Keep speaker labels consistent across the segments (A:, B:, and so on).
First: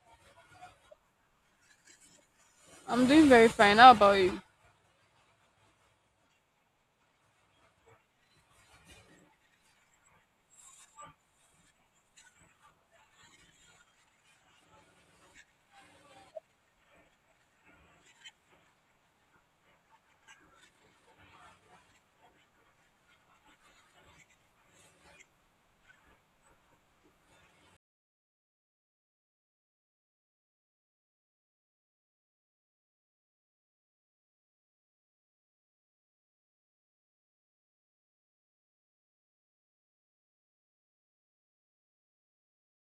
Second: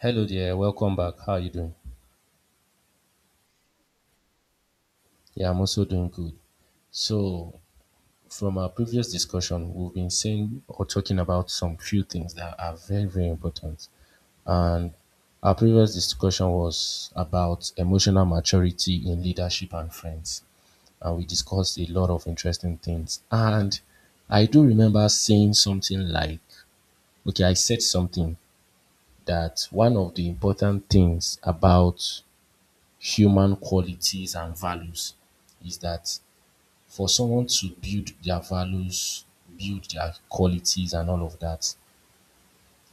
A: Hello there, welcome back. How are you doing?
B: I'm doing very fine. How about you?
A: Yeah, I'm also doing good. So, from our previous discussion, we've been saying or talking about some few things that are very, very important. And our previous discussion was about emotional maturity in leadership and friends. And we discussed a lot of interesting things. And I do remember saying something like, okay, I said something that one of the important things about human qualities and values is that for someone to build their values, build their qualities, and all of that,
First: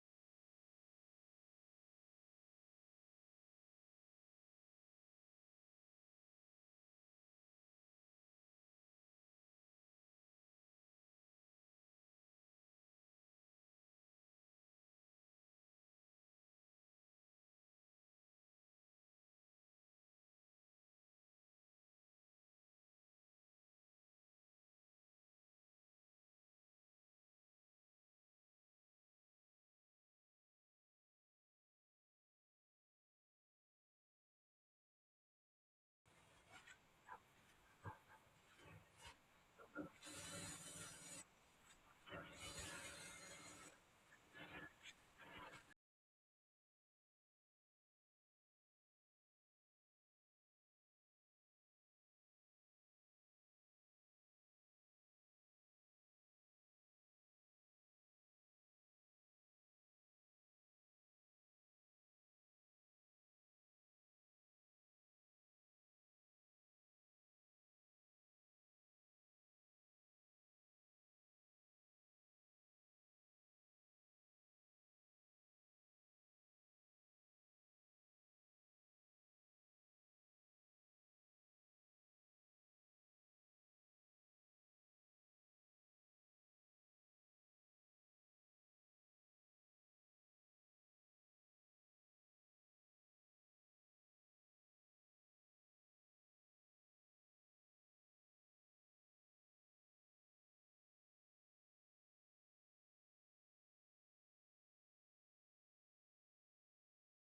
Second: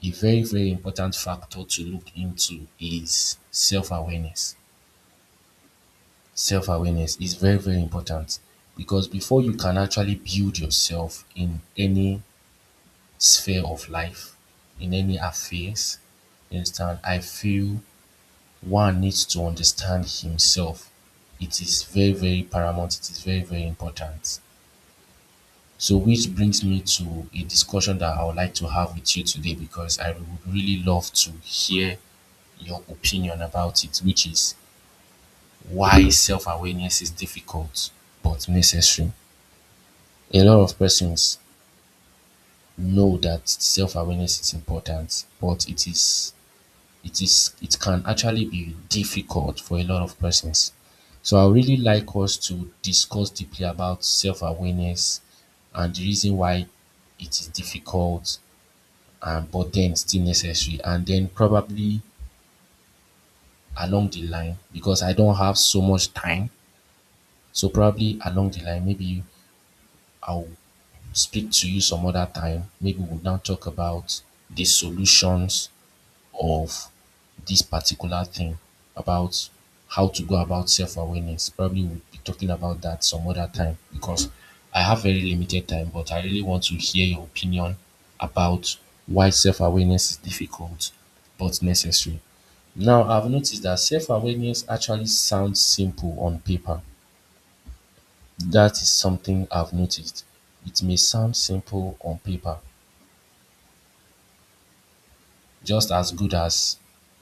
A: a very, very important factor to look into is self awareness. Self awareness is very, very important because before you can actually build yourself in any sphere of life, in any affairs, you understand, I feel one needs to understand himself. It is very, very paramount. It is very, very important. So, which brings me to a discussion that I would like to have with you today because I would really love to hear your opinion about it, which is why self awareness is difficult but necessary. A lot of persons know that self awareness is important, but it is it is it can actually be difficult for a lot of persons. So I would really like us to discuss deeply about self-awareness and the reason why it is difficult and but then still necessary, and then probably along the line, because I don't have so much time. So probably along the line, maybe I'll speak to you some other time. Maybe we'll now talk about the solutions of this particular thing about how to go about self-awareness. Probably we'll be talking about that some other time because I have very limited time, but I really want to hear your opinion about why self-awareness is difficult but necessary. Now, I've noticed that self-awareness actually sounds simple on paper. That is something I've noticed. It may sound simple on paper, just as good as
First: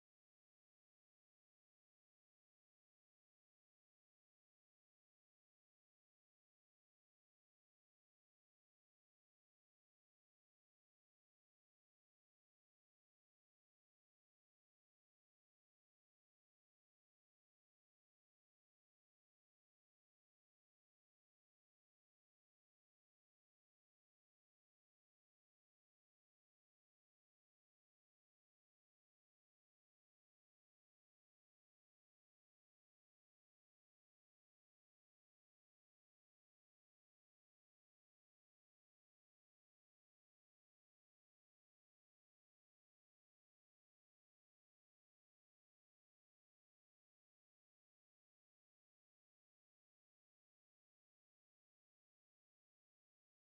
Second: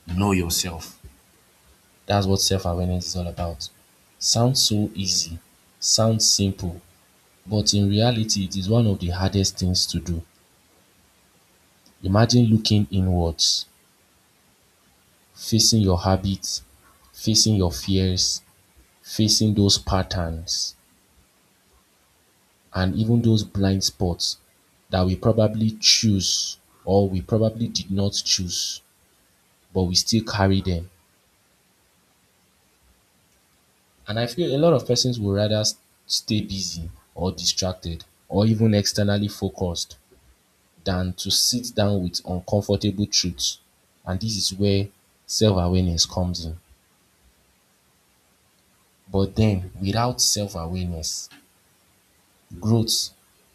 A: know yourself. That's what self awareness is all about. Sounds so easy, sounds simple, but in reality, it is one of the hardest things to do. Imagine looking inwards, facing your habits, facing your fears, facing those patterns, and even those blind spots that we probably choose or we probably did not choose, but we still carry them. And I feel a lot of persons would rather stay busy or distracted or even externally focused than to sit down with uncomfortable truths. And this is where self awareness comes in. But then, without self awareness, growth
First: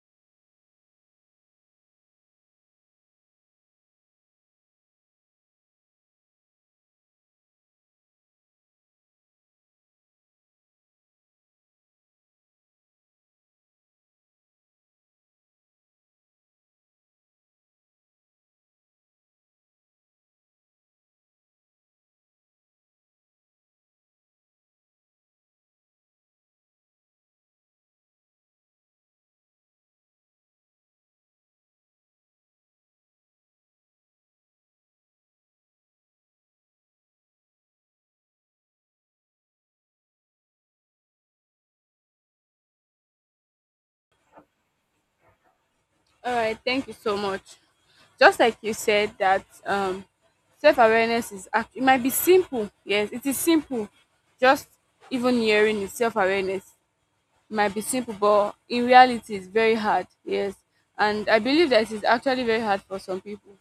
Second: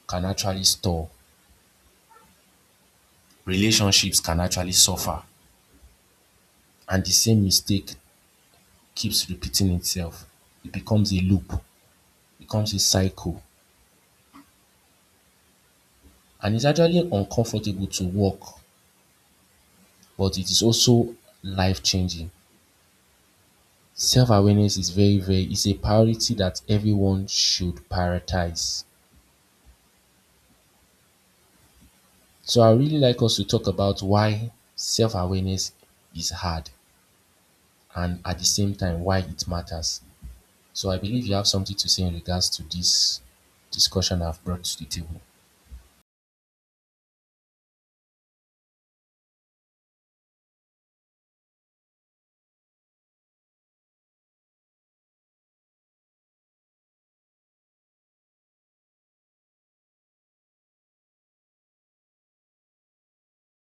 A: can actually stall, relationships can actually suffer, and the same mistake keeps repeating itself. It becomes a loop, becomes a cycle, and it's actually uncomfortable to walk, but it is also life changing. Self awareness is it's a priority that everyone should prioritize. So I really like us to talk about why self-awareness is hard and at the same time why it matters. So I believe you have something to say in regards to this discussion I've brought to the table.
B: All right, thank you so much. Just like you said that self-awareness is it might be simple. Yes, it is simple. Just even hearing is self-awareness. It might be simple, but in reality it's very hard. Yes. And I believe that it is actually very hard for some people.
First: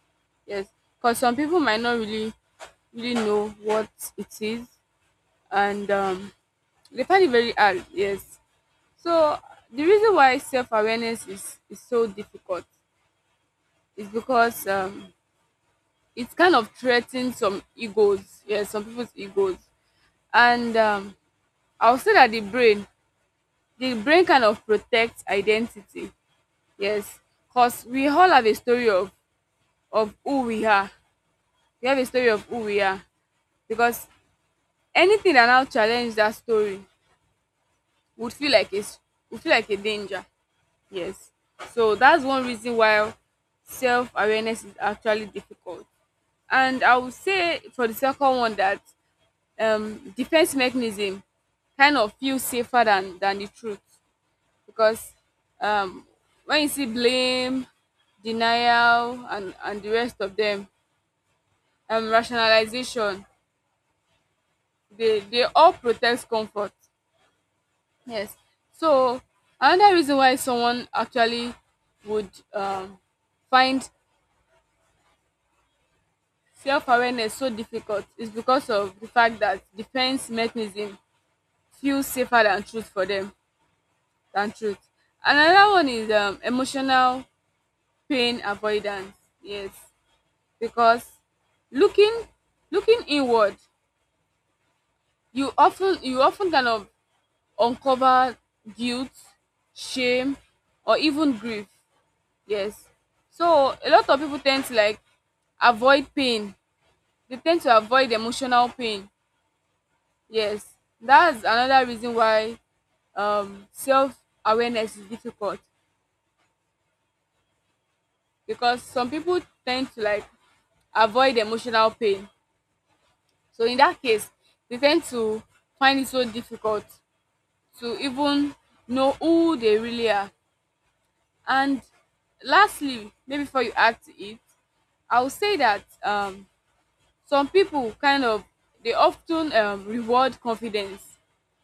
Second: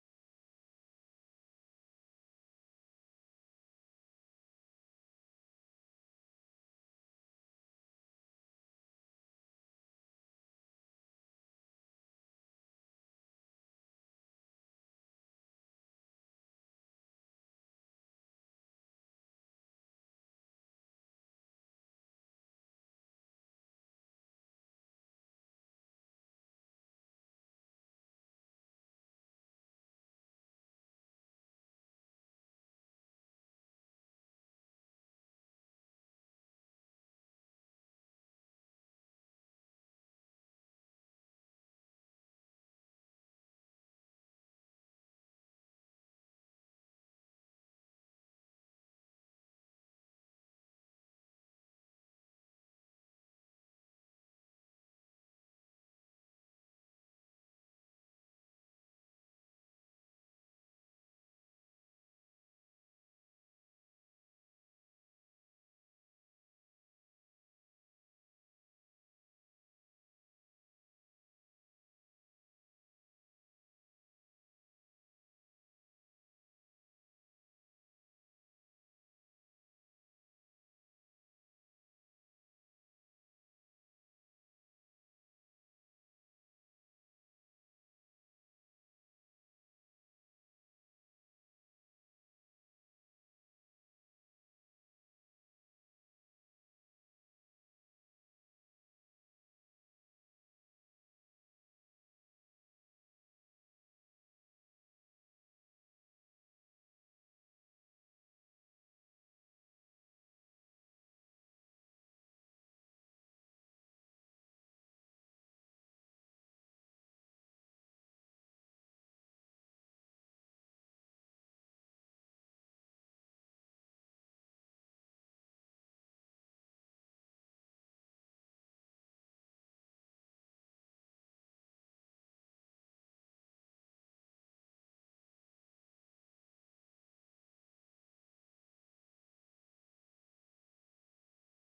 B: Yes. Because some people might not really know what it is, and they find it very hard, yes. So the reason why self awareness is so difficult is because it's kind of threatening some egos, yeah, some people's egos. And I'll say that the brain kind of protects identity, yes, because we all have a story of who we are. We have a story of who we are, because anything that now challenges that story would feel like it's would feel like a danger. Yes. So that's one reason why self awareness is actually difficult. And I would say for the second one that defense mechanism kind of feels safer than the truth, because um, when you see blame, denial, and the rest of them, rationalization, they all protect comfort. Yes. So another reason why someone actually would find self-awareness so difficult is because of the fact that defense mechanism feels safer than truth for them than truth. Another one is emotional pain avoidance. Yes, because looking looking inward, you often kind of uncover guilt, shame, or even grief. Yes, so a lot of people tend to like avoid pain. They tend to avoid emotional pain. Yes, that's another reason why self awareness is difficult, because some people tend to like avoid emotional pain. So, in that case, they tend to find it so difficult to even know who they really are. And lastly, maybe before you add to it, I would say that some people kind of they often reward confidence.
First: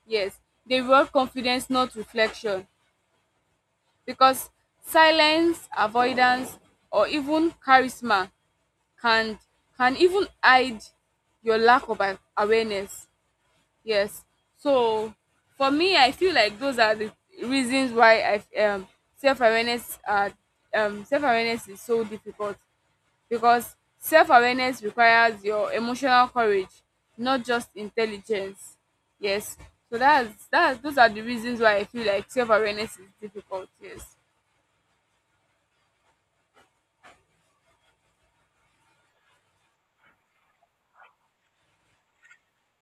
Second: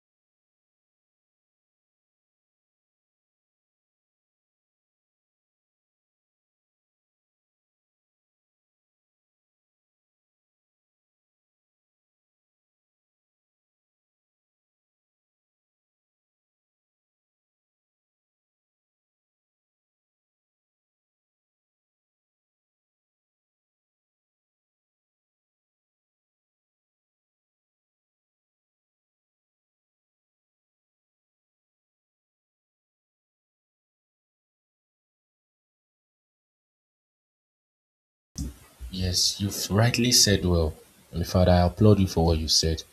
B: Yes, they reward confidence, not reflection. Because silence, avoidance, or even charisma can even hide your lack of awareness. Yes. So for me, I feel like those are the reasons why I self awareness uh self awareness is so difficult, because self awareness requires your emotional courage, not just intelligence. Yes. So that's those are the reasons why I feel like self awareness is difficult. Yes.
A: Yes, you've rightly said well. In father, I applaud you for what you said.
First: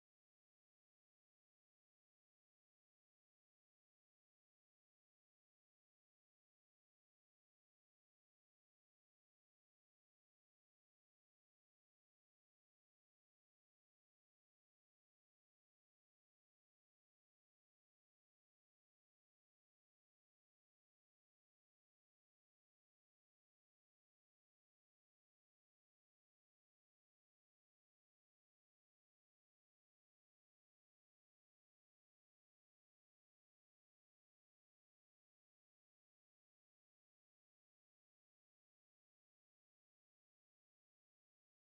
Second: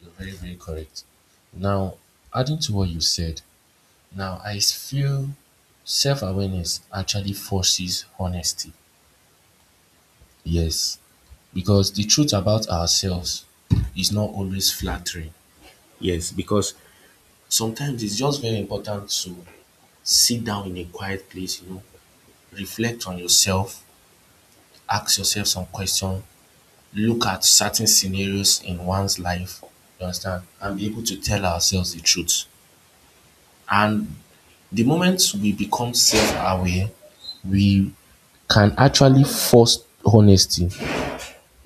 A: You're very, very correct. Now, adding to what you said, now I feel self awareness actually forces honesty. Yes, because the truth about ourselves is not always flattering. Yes, because sometimes it's just very important to sit down in a quiet place, you know, reflect on yourself, ask yourself some questions, look at certain scenarios in one's life, you understand, and be able to tell ourselves the truth. And the moment we become self aware, we can actually force honesty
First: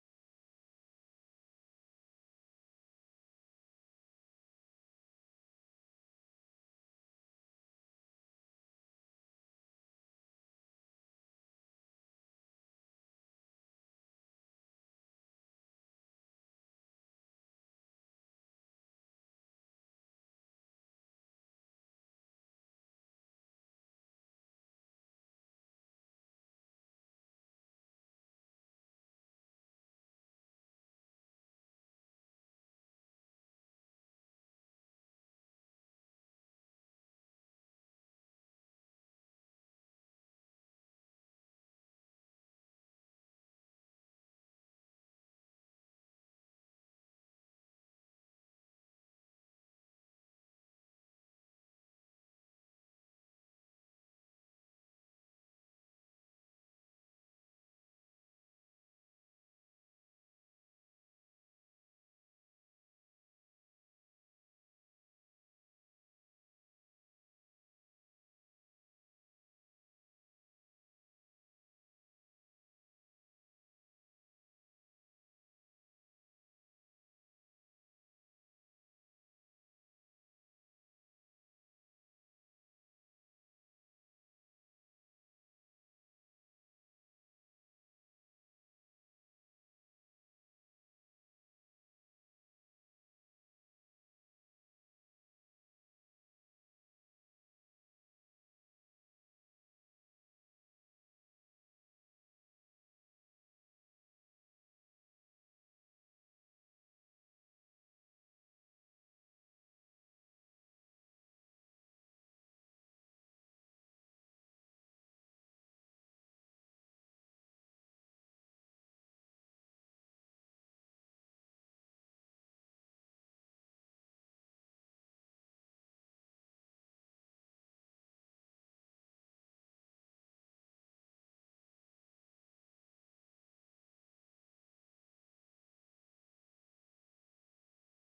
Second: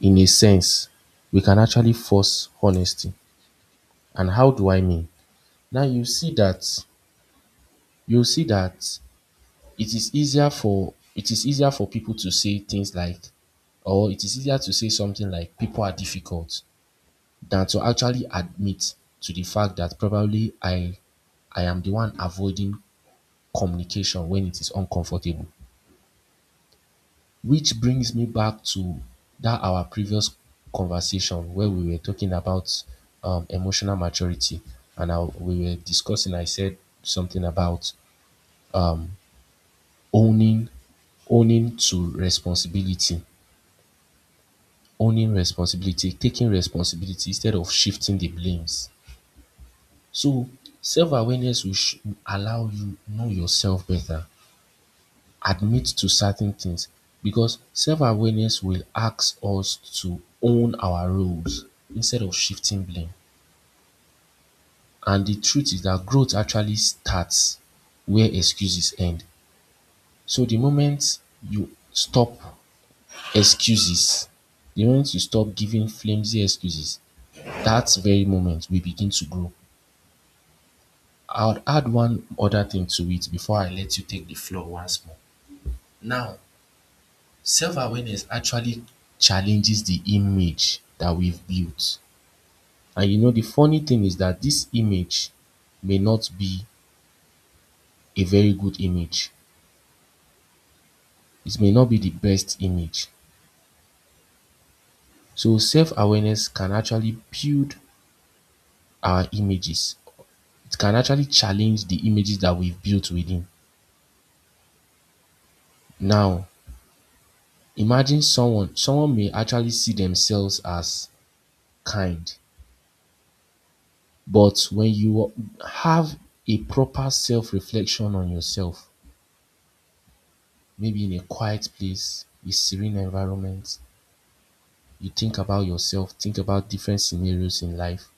A: in a sense. We can actually force honesty. And how do I mean? Now you see that it is easier for people to say things like, or it is easier to say something like, people are difficult than to actually admit to the fact that probably I am the one avoiding communication when it is uncomfortable. Which brings me back to that our previous conversation where we were talking about emotional maturity, and we were discussing. I said something about owning owning to responsibility owning responsibility, taking responsibility instead of shifting the blames. So, self awareness will sh- allow you know yourself better, admit to certain things, because self awareness will ask us to own our roles instead of shifting blame. And the truth is that growth actually starts where excuses end. So, the moment you stop excuses, the moment you stop giving flimsy excuses, that very moment we begin to grow. I'll add one other thing to it before I let you take the floor once more. Now, self awareness actually challenges the image that we've built. And you know, the funny thing is that this image may not be a very good image, it may not be the best image. So, self awareness can actually build our images, it can actually challenge the images that we've built within. Now, imagine someone, someone may actually see themselves as kind. But when you have a proper self reflection on yourself, maybe in a quiet place, a serene environment, you think about yourself, think about different scenarios in life.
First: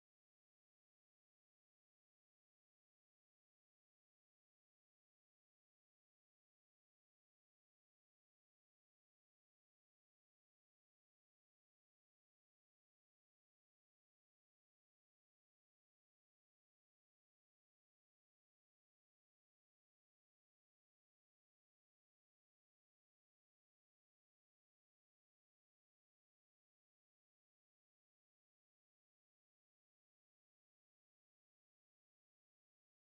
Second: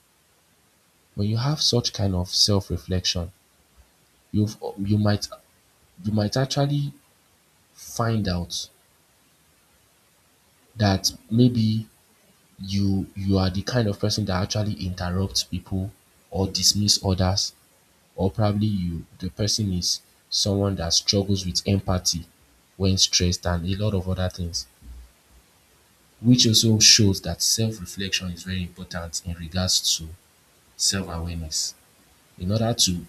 A: When you have such kind of self reflection, you you might might actually find out that maybe you are the kind of person that actually interrupts people or dismiss others, or probably you the person is someone that struggles with empathy when stressed, and a lot of other things, which also shows that self reflection is very important in regards to self awareness. In order to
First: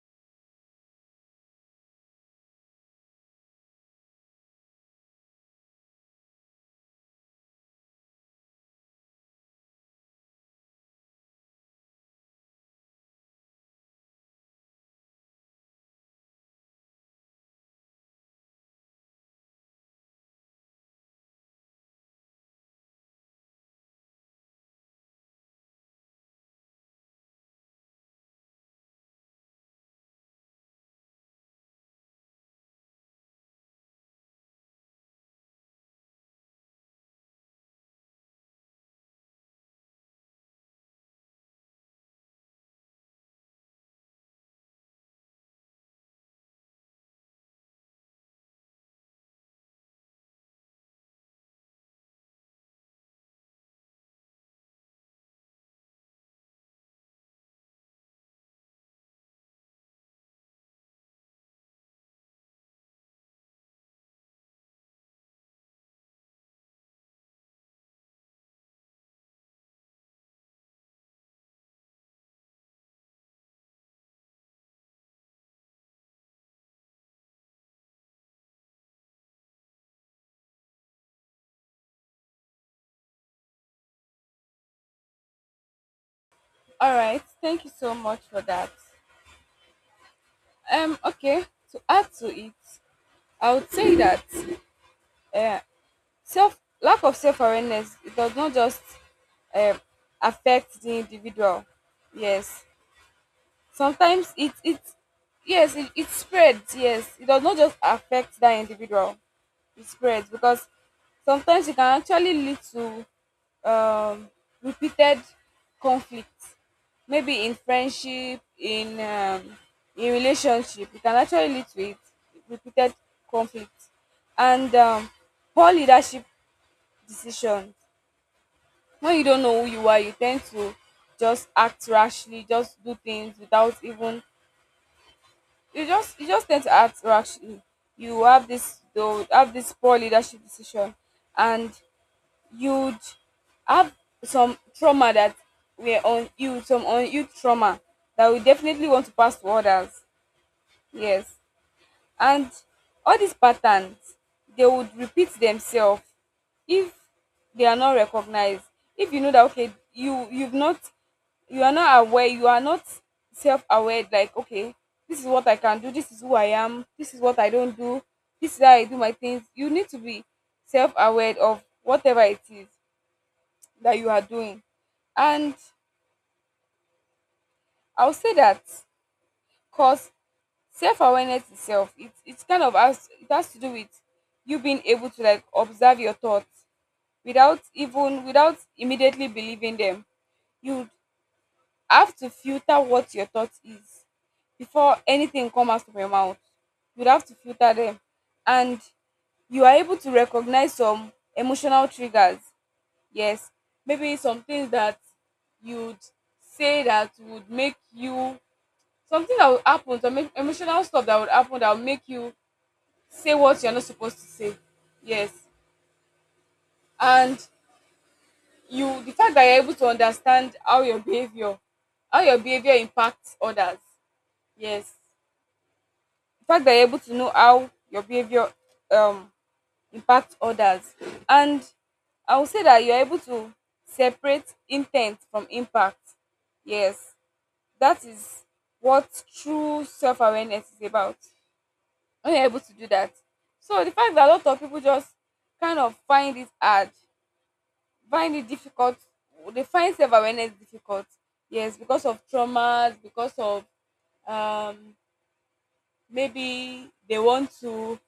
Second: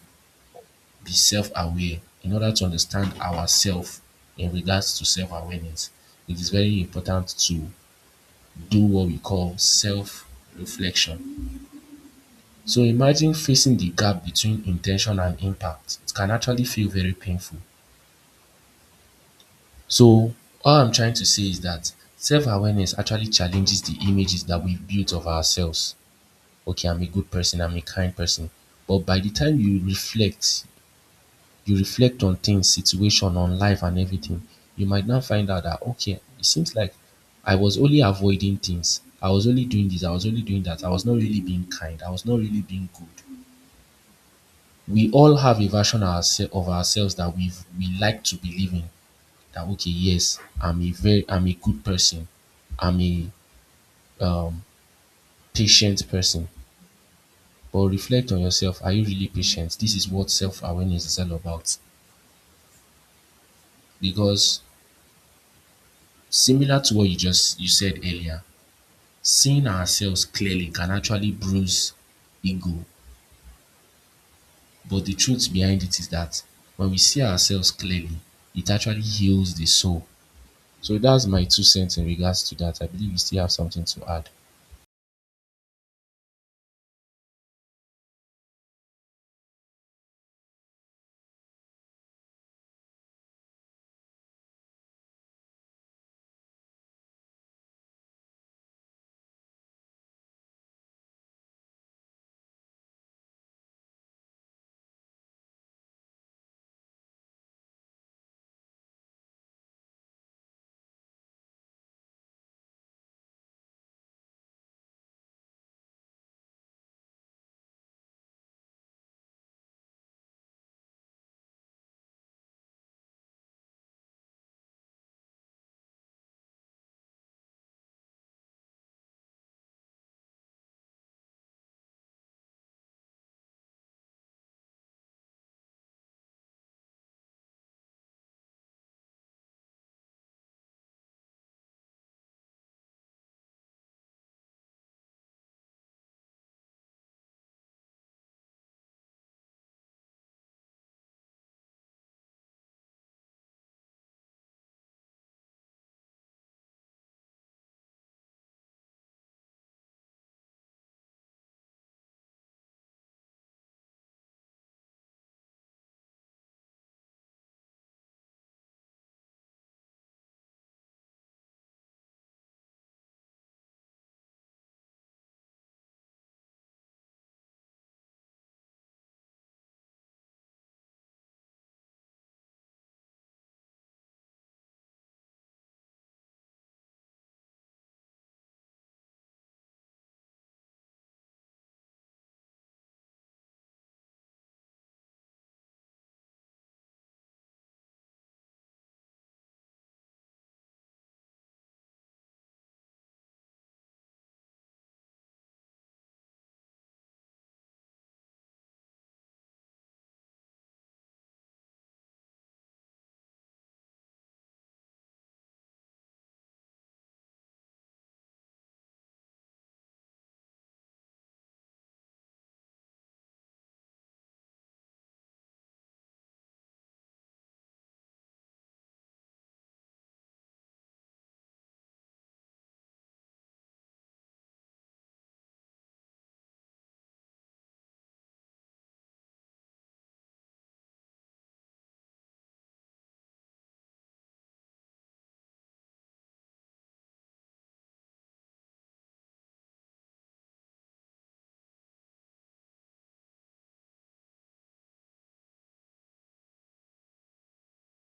A: be self aware, in order to understand ourselves in regards to self awareness, it is very important to do what we call self reflection. So imagine facing the gap between intention and impact. It can actually feel very painful. So all I'm trying to say is that self-awareness actually challenges the images that we've built of ourselves. Okay, I'm a good person, I'm a kind person. But by the time you reflect on things, situation, on life and everything, you might now find out that okay, it seems like I was only avoiding things. I was only doing this, I was only doing that. I was not really being kind. I was not really being good. We all have a version of ourselves that we like to believe in, that okay, yes, I'm a good person. I'm a um, patient person. But reflect on yourself. Are you really patient? This is what self-awareness is all about. Because, similar to what you said earlier, seeing ourselves clearly can actually bruise ego. But the truth behind it is that when we see ourselves clearly, it actually heals the soul. So that's my two cents in regards to that. I believe you still have something to add.
B: All right, thank you so much for that. Okay, to add to it, I would say that uh, self lack of self awareness, it does not just uh, affect the individual. Yes, sometimes it it yes it spreads, yes, it does not just affect that individual, it spreads, because sometimes it can actually lead to repeated conflicts, maybe in friendship, in relationship, it can actually lead to it, repeated conflicts, and poor leadership decisions. When you don't know who you are, you tend to just act rashly, just do things without even, you just tend to act rashly. You have this though have this poor leadership decision, and you'd have some trauma that were on you, some on you trauma, that we definitely want to pass to others. Yes. And all these patterns, they would repeat themselves if they are not recognized. If you know that okay, you've not, you are not aware, you are not self-aware, like okay, this is what I can do, this is who I am, this is what I don't do, this is how I do my things, you need to be self-aware of whatever it is that you are doing. And I'll say that, because self-awareness itself, it's kind of has it has to do with you being able to like observe your thoughts without even without immediately believing them. You have to filter what your thought is before anything comes out from your mouth. You'd have to filter them. And you are able to recognize some emotional triggers. Yes. Maybe some things that you'd say that would make you, something that would happen, some emotional stuff that would happen that will make you say what you're not supposed to say. Yes. And you the fact that you're able to understand how your behavior impacts others. Yes. The fact that you're able to know how your behavior um impacts others. And I would say that you're able to separate intent from impact. Yes. That is what true self awareness is about, when you're able to do that. So the fact that a lot of people just kind of find it hard, find it difficult, they find self awareness difficult. Yes, because of traumas, because of um, maybe they want to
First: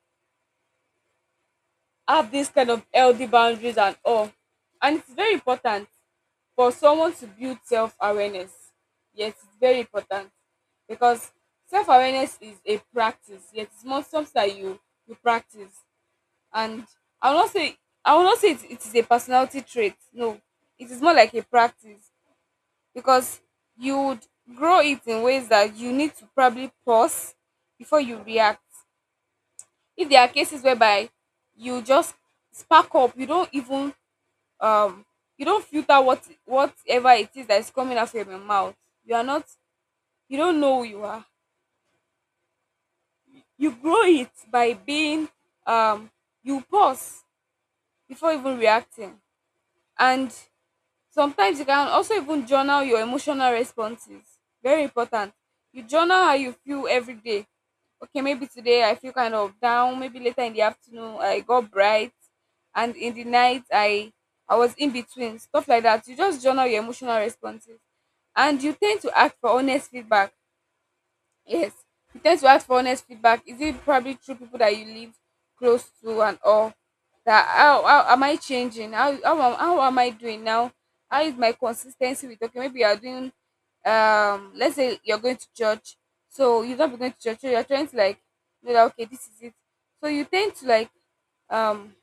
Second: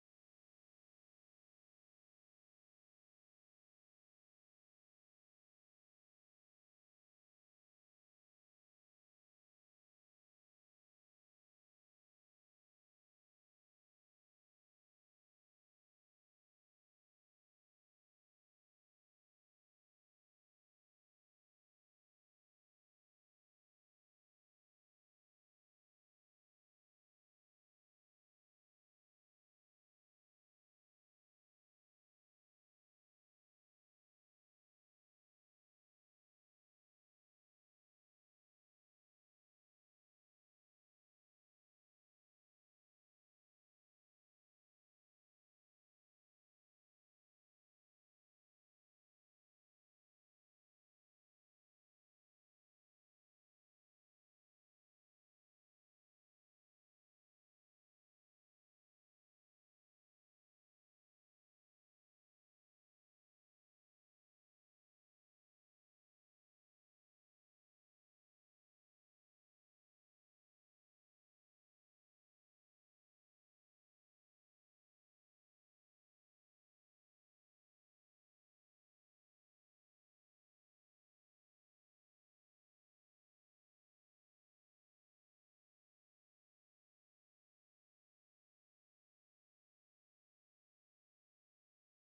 B: have this kind of healthy boundaries and all. And it's very important for someone to build self awareness. Yes, it's very important, because self awareness is a practice. Yes, it's not something that you practice. And I will not say it, it is a personality trait. No, it is more like a practice, because you would grow it in ways that you need to probably pause before you react. If there are cases whereby you just spark up, you don't even um you don't filter what whatever it is that is coming out from your mouth. You are not you don't know who you are. You grow it by being um you pause before even reacting. And sometimes you can also even journal your emotional responses. Very important. You journal how you feel every day. Okay, maybe today I feel kind of down, maybe later in the afternoon I got bright, and in the night I was in between, stuff like that. You just journal your emotional responses, and you tend to ask for honest feedback. Yes. You tend to ask for honest feedback. Is it probably through people that you live close to and all? That how am I changing? How am I doing now? How is my consistency with okay? Maybe you are doing let's say you're going to church. So you're not going to church, so you're trying to like know that okay, this is it. So you tend to like um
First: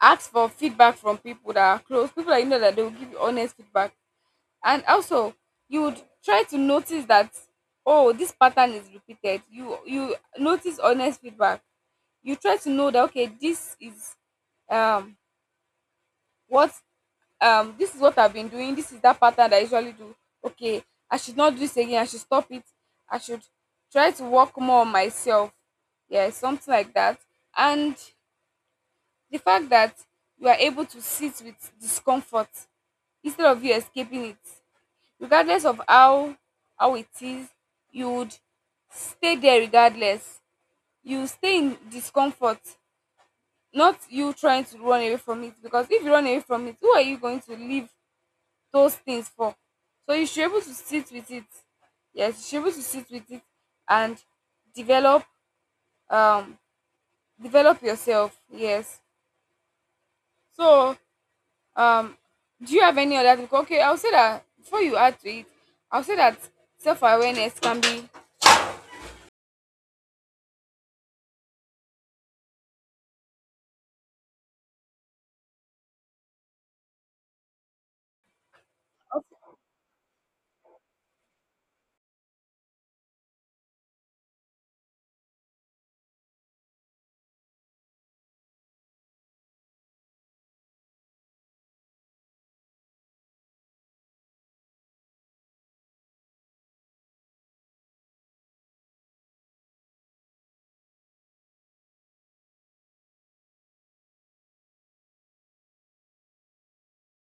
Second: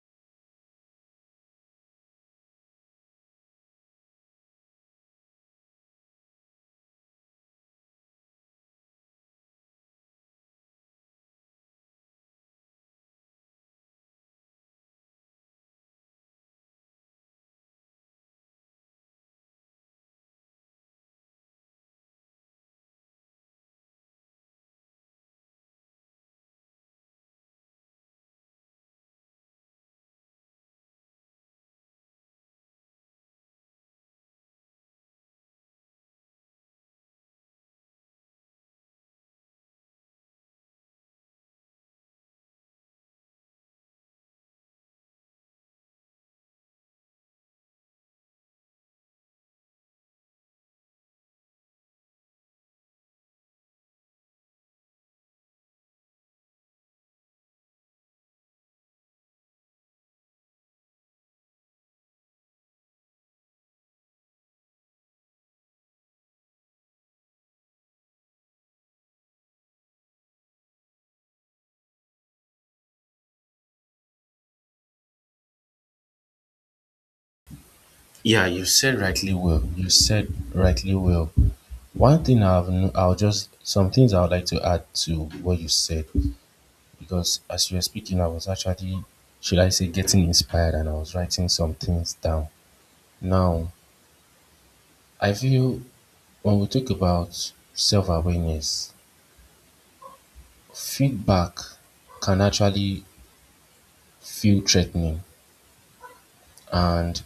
B: ask for feedback from people that are close, people that you know that they will give you honest feedback. And also you would try to notice that oh, this pattern is repeated, you notice honest feedback, you try to know that okay, this is um what this is what I've been doing, this is that pattern that I usually do, okay, I should not do this again, I should stop it, I should try to work more on myself, yeah, something like that. And the fact that you are able to sit with discomfort instead of you escaping it, regardless of how it is, you would stay there regardless, you stay in discomfort, not you trying to run away from it, because if you run away from it, who are you going to leave those things for? So you should be able to sit with it. Yes, you should be able to sit with it, and develop um develop yourself. Yes. So um do you have any other thing? Okay, I'll say that before you add to it, I'll say that self-awareness can be.
A: Yeah, you said rightly well. You said rightly well. One thing I've, no- I'll just, some things I would like to add to what you said, because as you were speaking, I was actually, should I say, getting inspired, and I was writing some things down. Now, I feel when we talk about self awareness, feedback can actually feel threatening. And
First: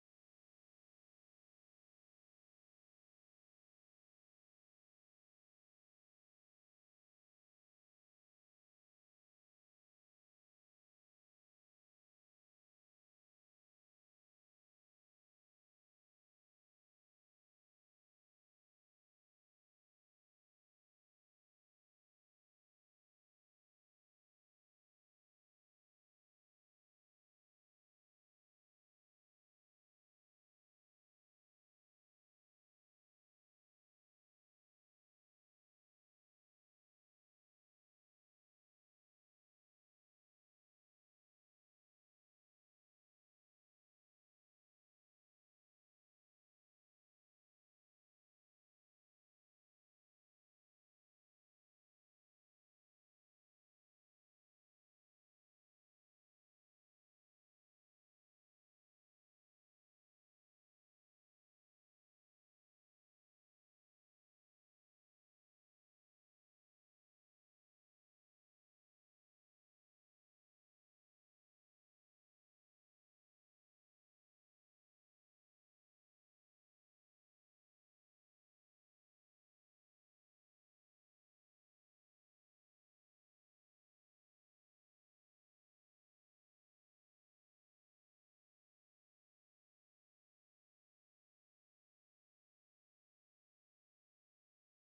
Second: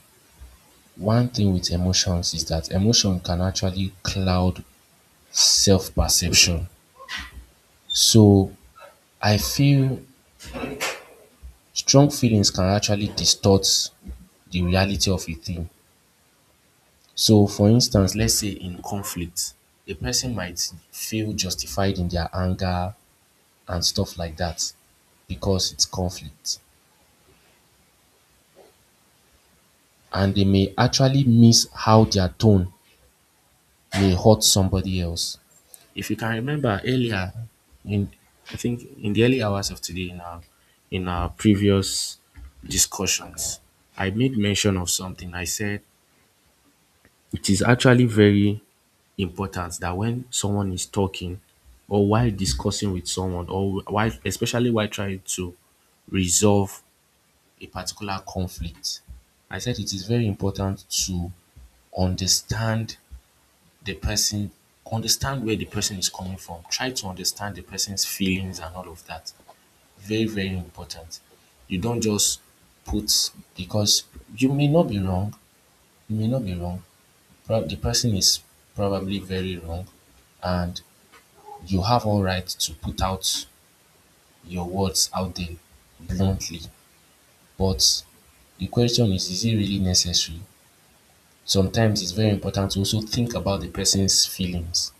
A: one thing with emotions is that emotion can actually cloud self perception. So I feel strong feelings can actually distort the reality of a thing. So for instance, let's say in conflict, a person might feel justified in their anger and stuff like that because it's conflict. And they may actually miss how their tone may hurt somebody else. If you can remember earlier, in I think in the early hours of today in our previous discussions, I made mention of something. I said it is actually very important that when someone is talking, or while discussing with someone, or while especially while trying to resolve a particular conflict, I said it is very important to understand the person, understand where the person is coming from, try to understand the person's feelings and all of that. Very, very important. You don't just put, because you may not be wrong, you may not be wrong, the person is probably very wrong, and you have all right to put out your words out there bluntly, but the question is it really necessary? Sometimes it's very important to also think about the person's feelings.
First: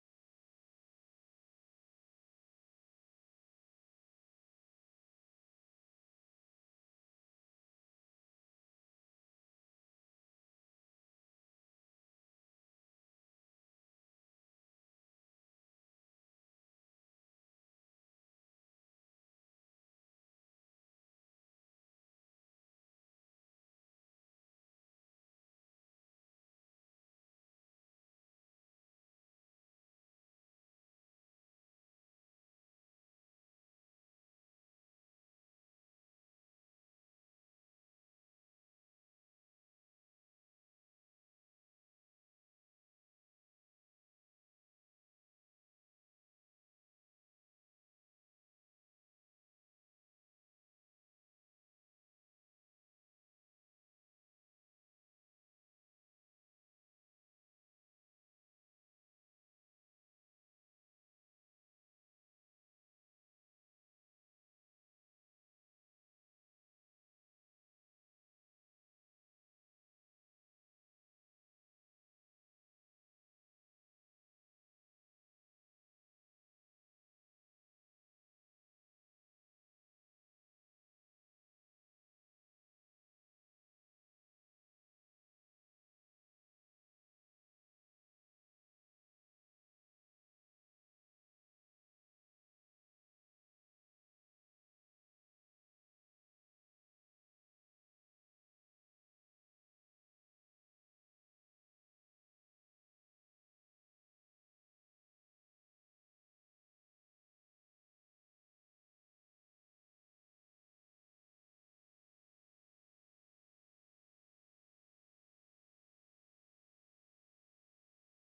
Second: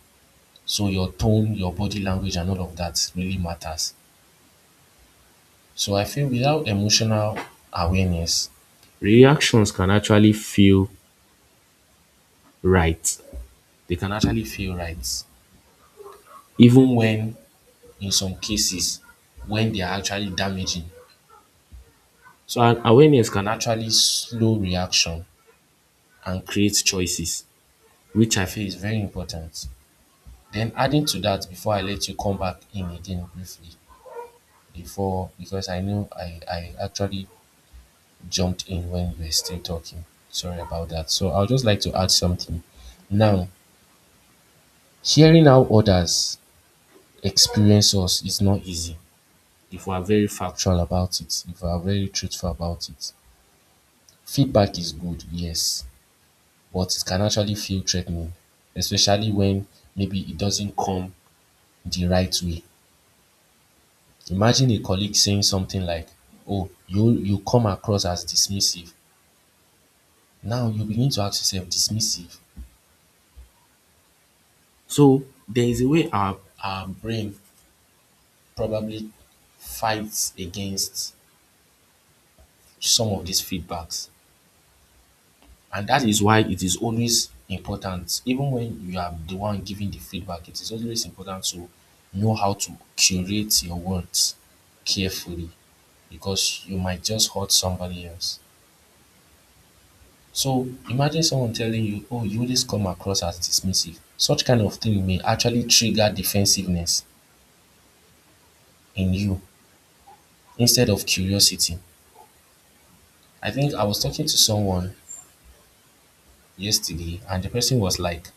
A: So your tone, your body language and all of that really matters. So I feel without emotional awareness, reactions can actually feel right, they can actually feel right even when in some cases when they are actually damaging. So an awareness can actually slow reaction and create choices, which I feel is very important. Then adding to that before I let you come back in again briefly, before, because I know I actually jumped in when you were still talking. Sorry about that. So I would just like to add something. Now, hearing how others experience us is not easy if we are very factual about it, if we are very truthful about it. Feedback is good, yes, but it can actually feel threatening, especially when maybe it doesn't come the right way. Imagine a colleague saying something like, "Oh, you come across as dismissive." Now you begin to ask yourself, dismissive? So there is a way our brain probably fights against some of these feedbacks. And that is why it is always important, even when you are the one giving the feedback, it is always important to know how to curate your words carefully because you might just hurt somebody else. So imagine someone telling you, oh, you always come across as dismissive. Such kind of thing may actually trigger defensiveness in you instead of curiosity. I think I was talking to someone yesterday and the person was like,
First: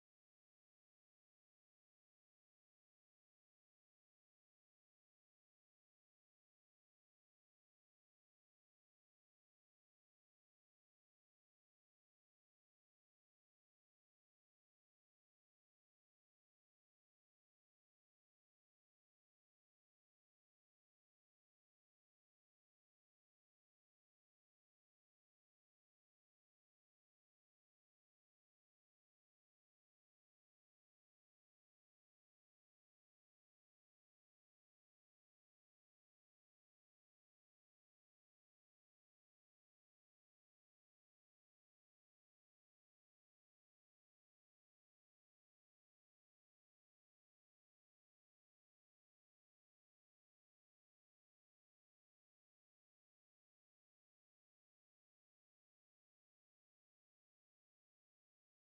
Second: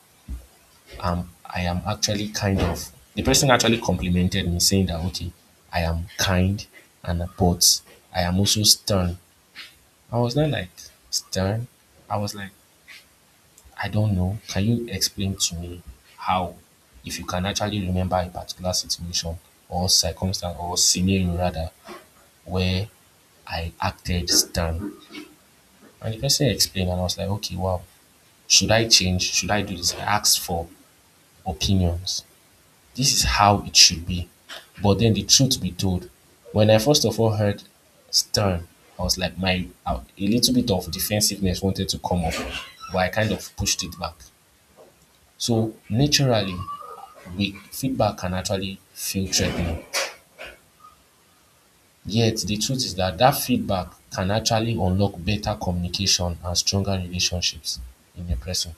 A: um, I am actually kind of the person actually complimented me saying that okay, I am kind and but I am also stern. I was not like stern. I was like, I don't know. Can you explain to me how if you can actually remember a particular situation or circumstance or scenario rather where I acted stern. And the person explained, and I was like, okay, wow, should I change? Should I do this? I asked for opinions. This is how it should be. But then the truth be told, when I first of all heard stern, I was like my a little bit of defensiveness wanted to come up, but I kind of pushed it back. So naturally, we feedback can actually feel threatening. Yet, the truth is that that feedback can actually unlock better communication and stronger relationships in a person.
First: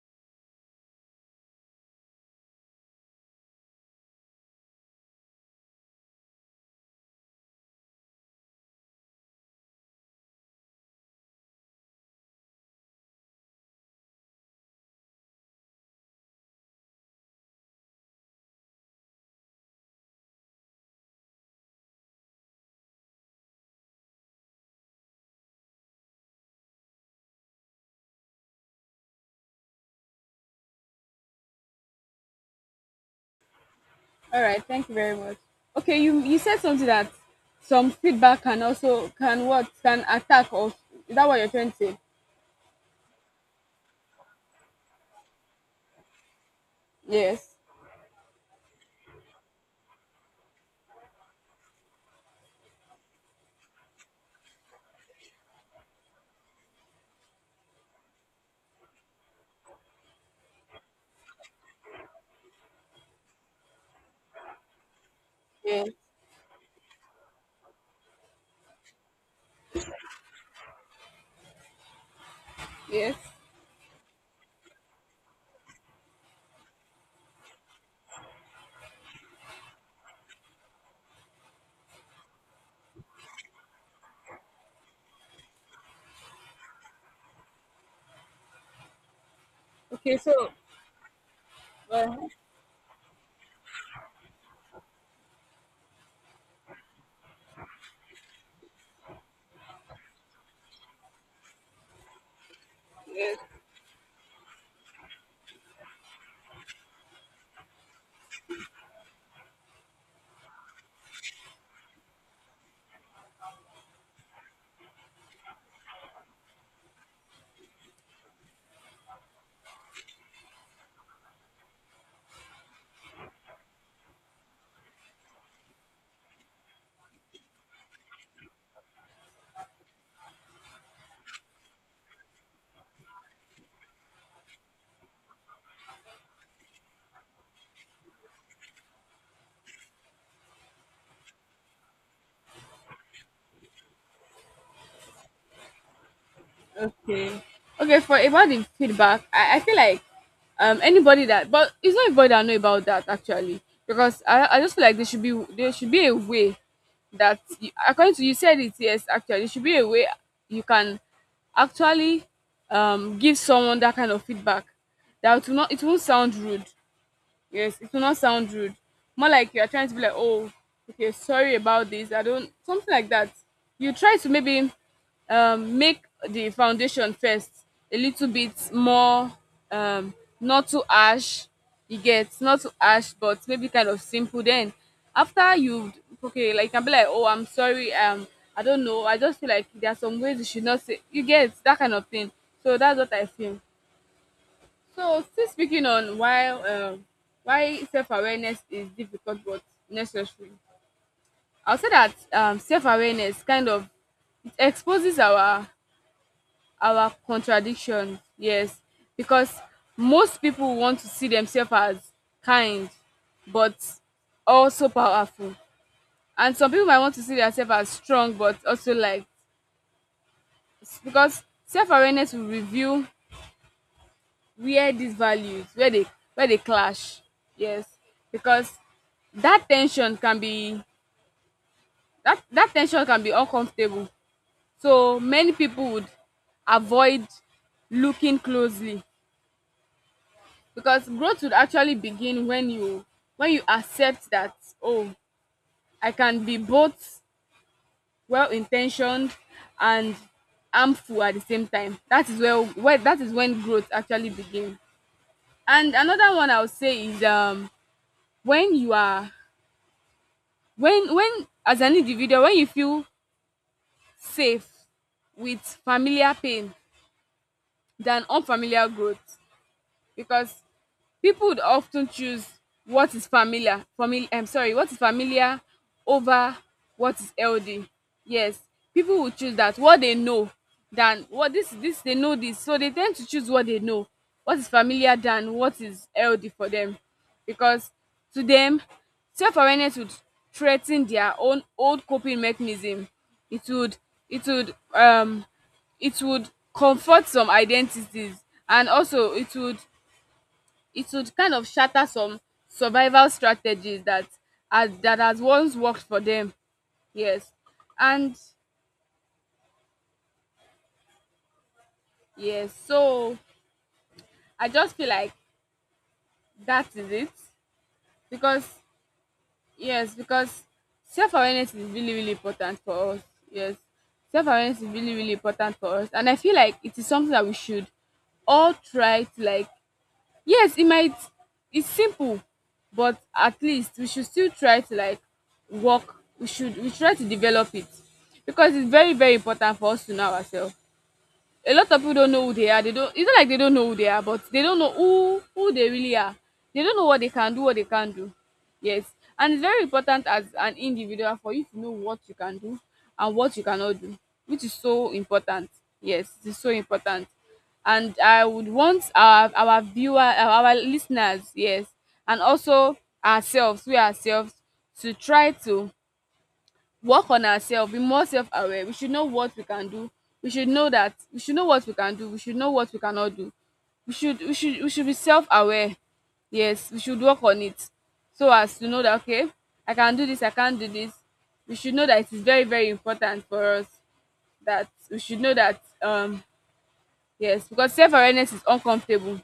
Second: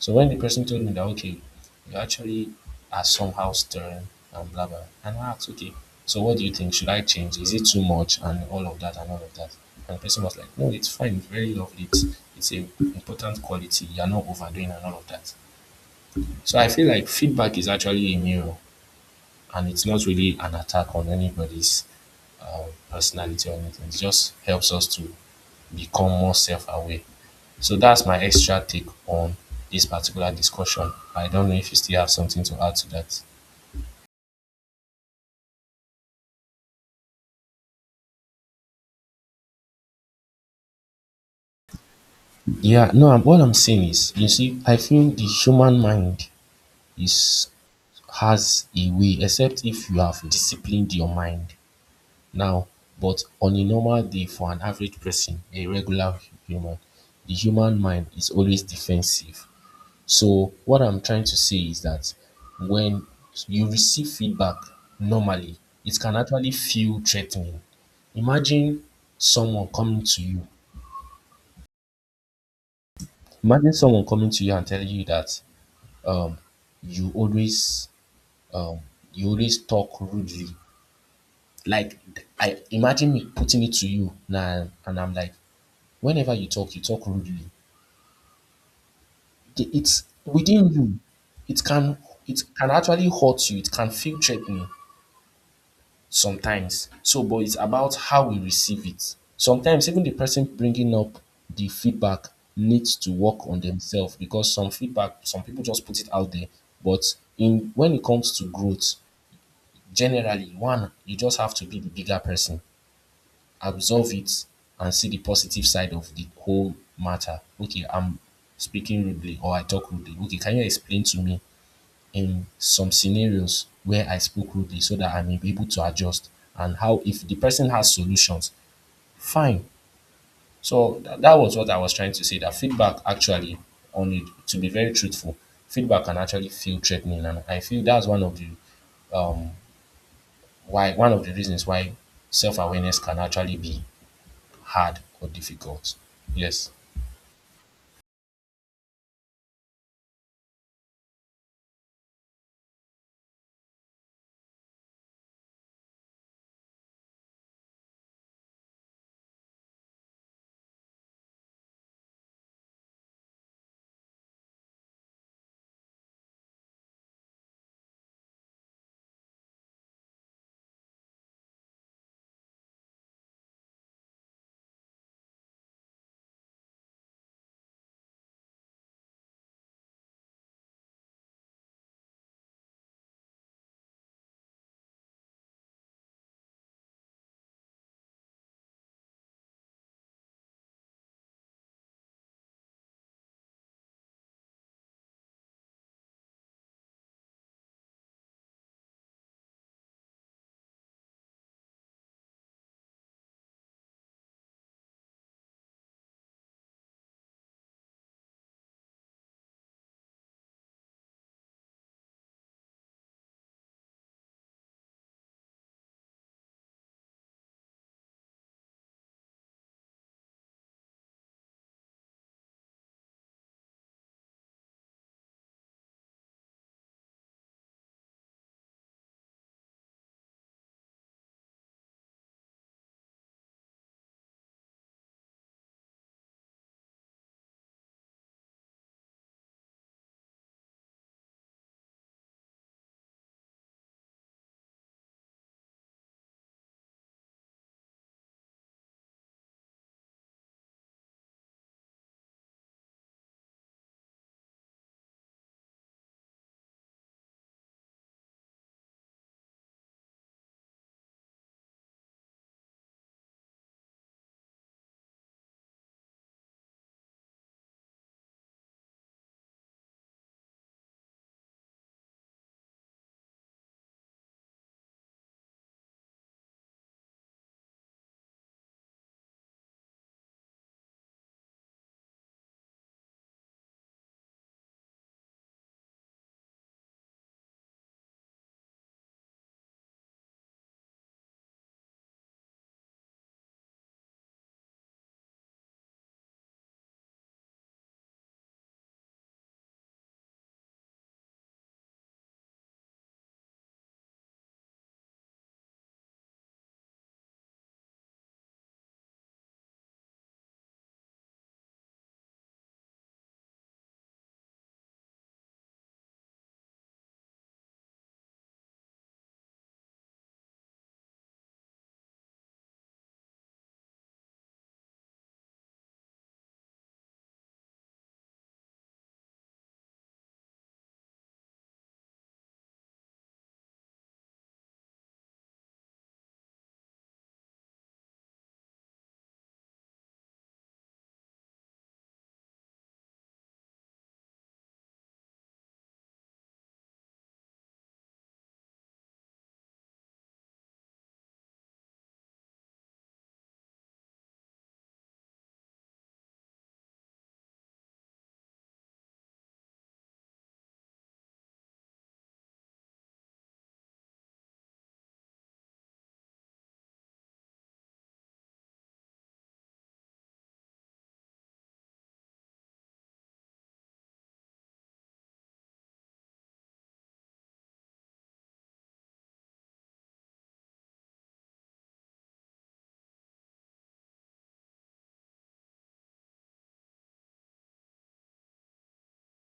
A: So when the person told me that, okay, you actually are somehow stern and blah, blah, and I asked, okay, so what do you think? Should I change? Is it too much? And all of that and all of that. And the person was like, no, it's fine. It's very lovely. It's an important quality. You're not overdoing and all of that. So I feel like feedback is actually a mirror and it's not really an attack on anybody's our personality or anything. It just helps us to become more self aware. So that's my extra take on this particular discussion. I don't know if you still have something to add to that.
B: All right, thank you very much. Okay, you said something that some feedback can also can attack us. Is that what you're trying to say?
A: Yeah, no, what I'm saying is, you see, I feel the human mind is
B: Yes.
A: has a way, except if you have disciplined your mind now. But on a normal day, for an average person, a regular human, the human mind is always defensive. So what I'm trying to say is that when you receive feedback normally,
B: Yes.
A: it can actually feel threatening. Imagine someone coming to you.
B: Yes.
A: Imagine someone coming to you and telling you that um, you always um, you always talk rudely. Like I imagine me putting it to you now, and I'm like, whenever you talk rudely. It's
B: Okay, so
A: within you. It can
B: uh,
A: it can actually hurt you. It can feel threatening sometimes. So, but it's about how we receive it. Sometimes even the person bringing up the feedback needs to work
B: yes.
A: on themselves because some feedback, some people just put it out there. But in when it comes to growth, generally, one, you just have to be the bigger person, absorb it, and see the positive side of the whole matter. Okay, I'm speaking rudely or I talk rudely. Okay, can you explain to me in some scenarios where I spoke rudely so that I'm able to adjust and how if the person has solutions, fine. So that was what I was trying to say that feedback actually on it to be very truthful, feedback can actually feel threatening and I feel that's one of the um why one of the reasons why self-awareness can actually be hard or difficult. Yes.
B: Okay. Okay, for about the feedback, I feel like anybody that, but it's not everybody that know about that actually. Because I just feel like there should be a way that you, according to you said it, yes, actually there should be a way you can actually give someone that kind of feedback that will not, it won't sound rude. Yes, it will not sound rude. More like you are trying to be like, oh, okay, sorry about this, I don't, something like that. You try to maybe make the foundation first a little bit more um, not too ash. You get, not too ash, but maybe kind of simple. Then after you okay, like you can be like, oh, I'm sorry. I don't know, I just feel like there are some ways you should not say. You get that kind of thing. So that's what I feel. So, still speaking on why self awareness is difficult but necessary, I'll say that self awareness kind of it exposes our contradiction. Yes, because most people want to see themselves as kind, but also powerful, and some people might want to see themselves as strong but also like because self awareness will reveal where these values, where they clash. Yes, because that tension can be, that tension can be uncomfortable. So many people would avoid looking closely, because growth would actually begin when you accept that, oh, I can be both well intentioned and harmful at the same time. That is when growth actually begins. And another one I would say is when you are, when as an individual, when you feel safe with familiar pain than unfamiliar growth. Because people would often choose what is familiar, I'm sorry, what is familiar over what is healthy. Yes, people will choose that what they know than what this they know this, so they tend to choose what they know, what is familiar than what is healthy for them, because to them self-awareness would threaten their own old coping mechanism. It would, it would, it would comfort some identities, and also it would, it would kind of shatter some survival strategies that has once worked for them. Yes. And yes, so I just feel like that is it. Because yes, because self awareness is really, really important for us. Yes. Self awareness is really, really important for us. And I feel like it is something that we should all try to, like, yes it might, it's simple, but at least we should still try to, like, work, we should try to develop it, because it's very very important for us to know ourselves. A lot of people don't know who they are. They don't. It's not like they don't know who they are, but they don't know who they really are. They don't know what they can do, what they can't do. Yes, and it's very important as an individual for you to know what you can do and what you cannot do, which is so important. Yes, it is so important. And I would want our viewer, our listeners, yes, and also ourselves, we ourselves, to try to work on ourselves, be more self aware. We should know what we can do. We should know what we can do. We should know what we cannot do. We should be self aware. Yes, we should work on it so as to know that, okay, I can do this, I can't do this. We should know that it is very, very important for us that we should know that yes, because self awareness is uncomfortable,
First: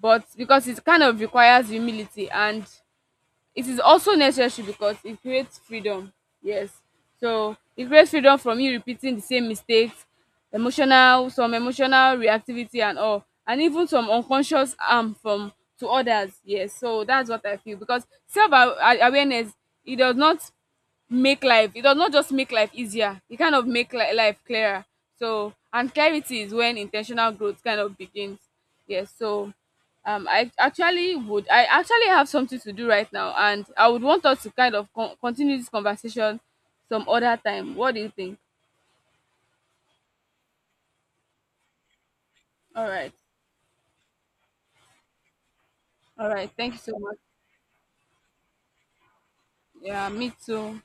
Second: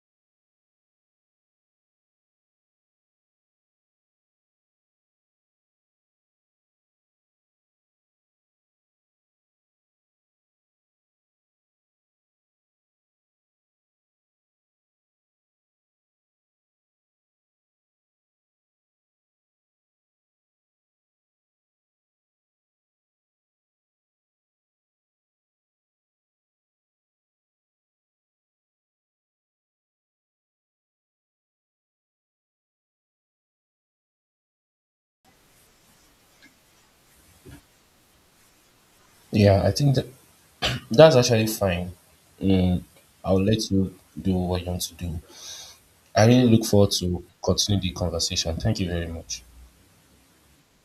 B: but because it kind of requires humility, and it is also necessary because it creates freedom. Yes, so it creates freedom from you repeating the same mistakes, emotional, some emotional reactivity and all, and even some unconscious harm from, to others. Yes, so that's what I feel, because self a awareness, it does not make life it does not just make life easier, it kind of life clearer. So, and clarity is when intentional growth kind of begins. Yes, so I actually would, I actually have something to do right now, and I would want us to kind of continue this conversation some other time. What do you think?
A: Yeah, I think that that's actually fine. Mm,
B: All right.
A: I'll let you do what you want to do. I
B: All right,
A: really look
B: thank you
A: forward
B: so much.
A: to continue the conversation. Thank you very much.
B: Yeah, me too.